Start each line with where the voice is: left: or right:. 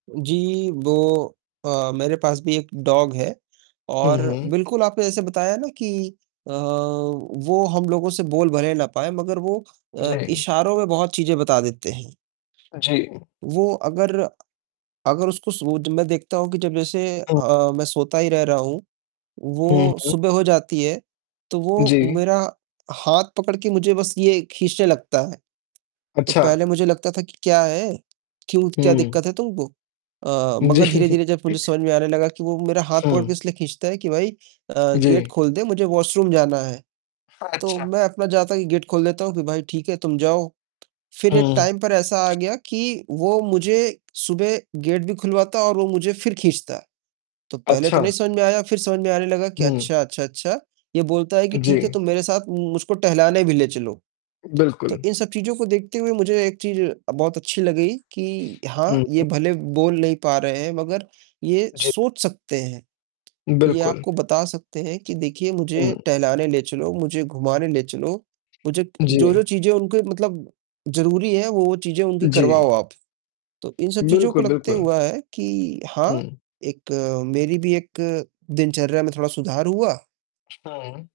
right: जी, वो अ, मेरे पास भी एक डॉग है,
left: हुँ,
right: और
left: हुँ।
right: बिल्कुल आपने जैसे बताया ना कि अ, वो हम लोगों से बोल भले ना पाए मगर वो अ,
left: जी।
right: इशारों में बहुत चीज़ें बता देते हैं।
left: जी।
right: वो अगर, अगर उसको सुब जब मैं देखता हूँ कि जब जैसे
left: हुँ।
right: अ, मैं सोता ही रह रहा हूँ,
left: हुँ,
right: वो
left: हुँ।
right: सुबह हो जाती है, तो वो
left: जी।
right: मेरा हाथ पकड़ के मुझे बस ये खींचने लगता है। तो
left: अच्छा।
right: पहले मुझे लगता था कि क्या है, क्यों क्या
left: हुँ।
right: दिक्कत है तुमको, अ, मगर
left: जी।
right: धीरे-धीरे जब मुझे समझ में आने लगा कि वो मेरा हाथ पकड़ के
left: हुँ।
right: इसलिए खींचता है कि भाई अ, गेट
left: जी।
right: खोल दे, मुझे वॉशरूम जाना है। तो
left: अच्छा।
right: मैं अपना जाता कि गेट खोल देता हूँ कि भाई ठीक है, तुम जाओ। फिर एक
left: हुँ।
right: टाइम पर ऐसा आ गया कि वो मुझे सुबह गेट भी खुलवाता और वो मुझे फिर खींचता है। तो पहले तो नहीं
left: अच्छा।
right: समझ में आया, फिर समझ में आने लगा कि
left: हुँ।
right: अच्छा, अच्छा, अच्छा ये बोलता है कि ठीक है,
left: जी।
right: तू मेरे साथ उम, मुझको टहलाने भी ले चलो। तो
left: बिल्कुल।
right: इन सब चीज़ों को देखते हुए मुझे एक चीज़ अ, बहुत अच्छी लगी कि हाँ,
left: हुँ, हुँ।
right: ये भले बोल नहीं पा रहे हैं, मगर ये
left: जी।
right: सोच सकते हैं। ये
left: बिल्कुल।
right: आपको बता सकते हैं कि देखिए मुझे
left: हुँ।
right: टहलाने ले चलो, मुझे घुमाने ले चलो। मुझे
left: जी।
right: जो-जो चीज़ें उनके मतलब ज़रूरी है, वो-वो चीज़ें उनकी करवाओ
left: जी।
right: आप। तो इन सब चीज़ों को
left: बिल्कुल,
right: लगते
left: बिल्कुल।
right: हुआ है कि हाँ,
left: हुँ।
right: एक मेरी भी एक दिनचर्या में थोड़ा सुधार हुआ।
left: हुँ।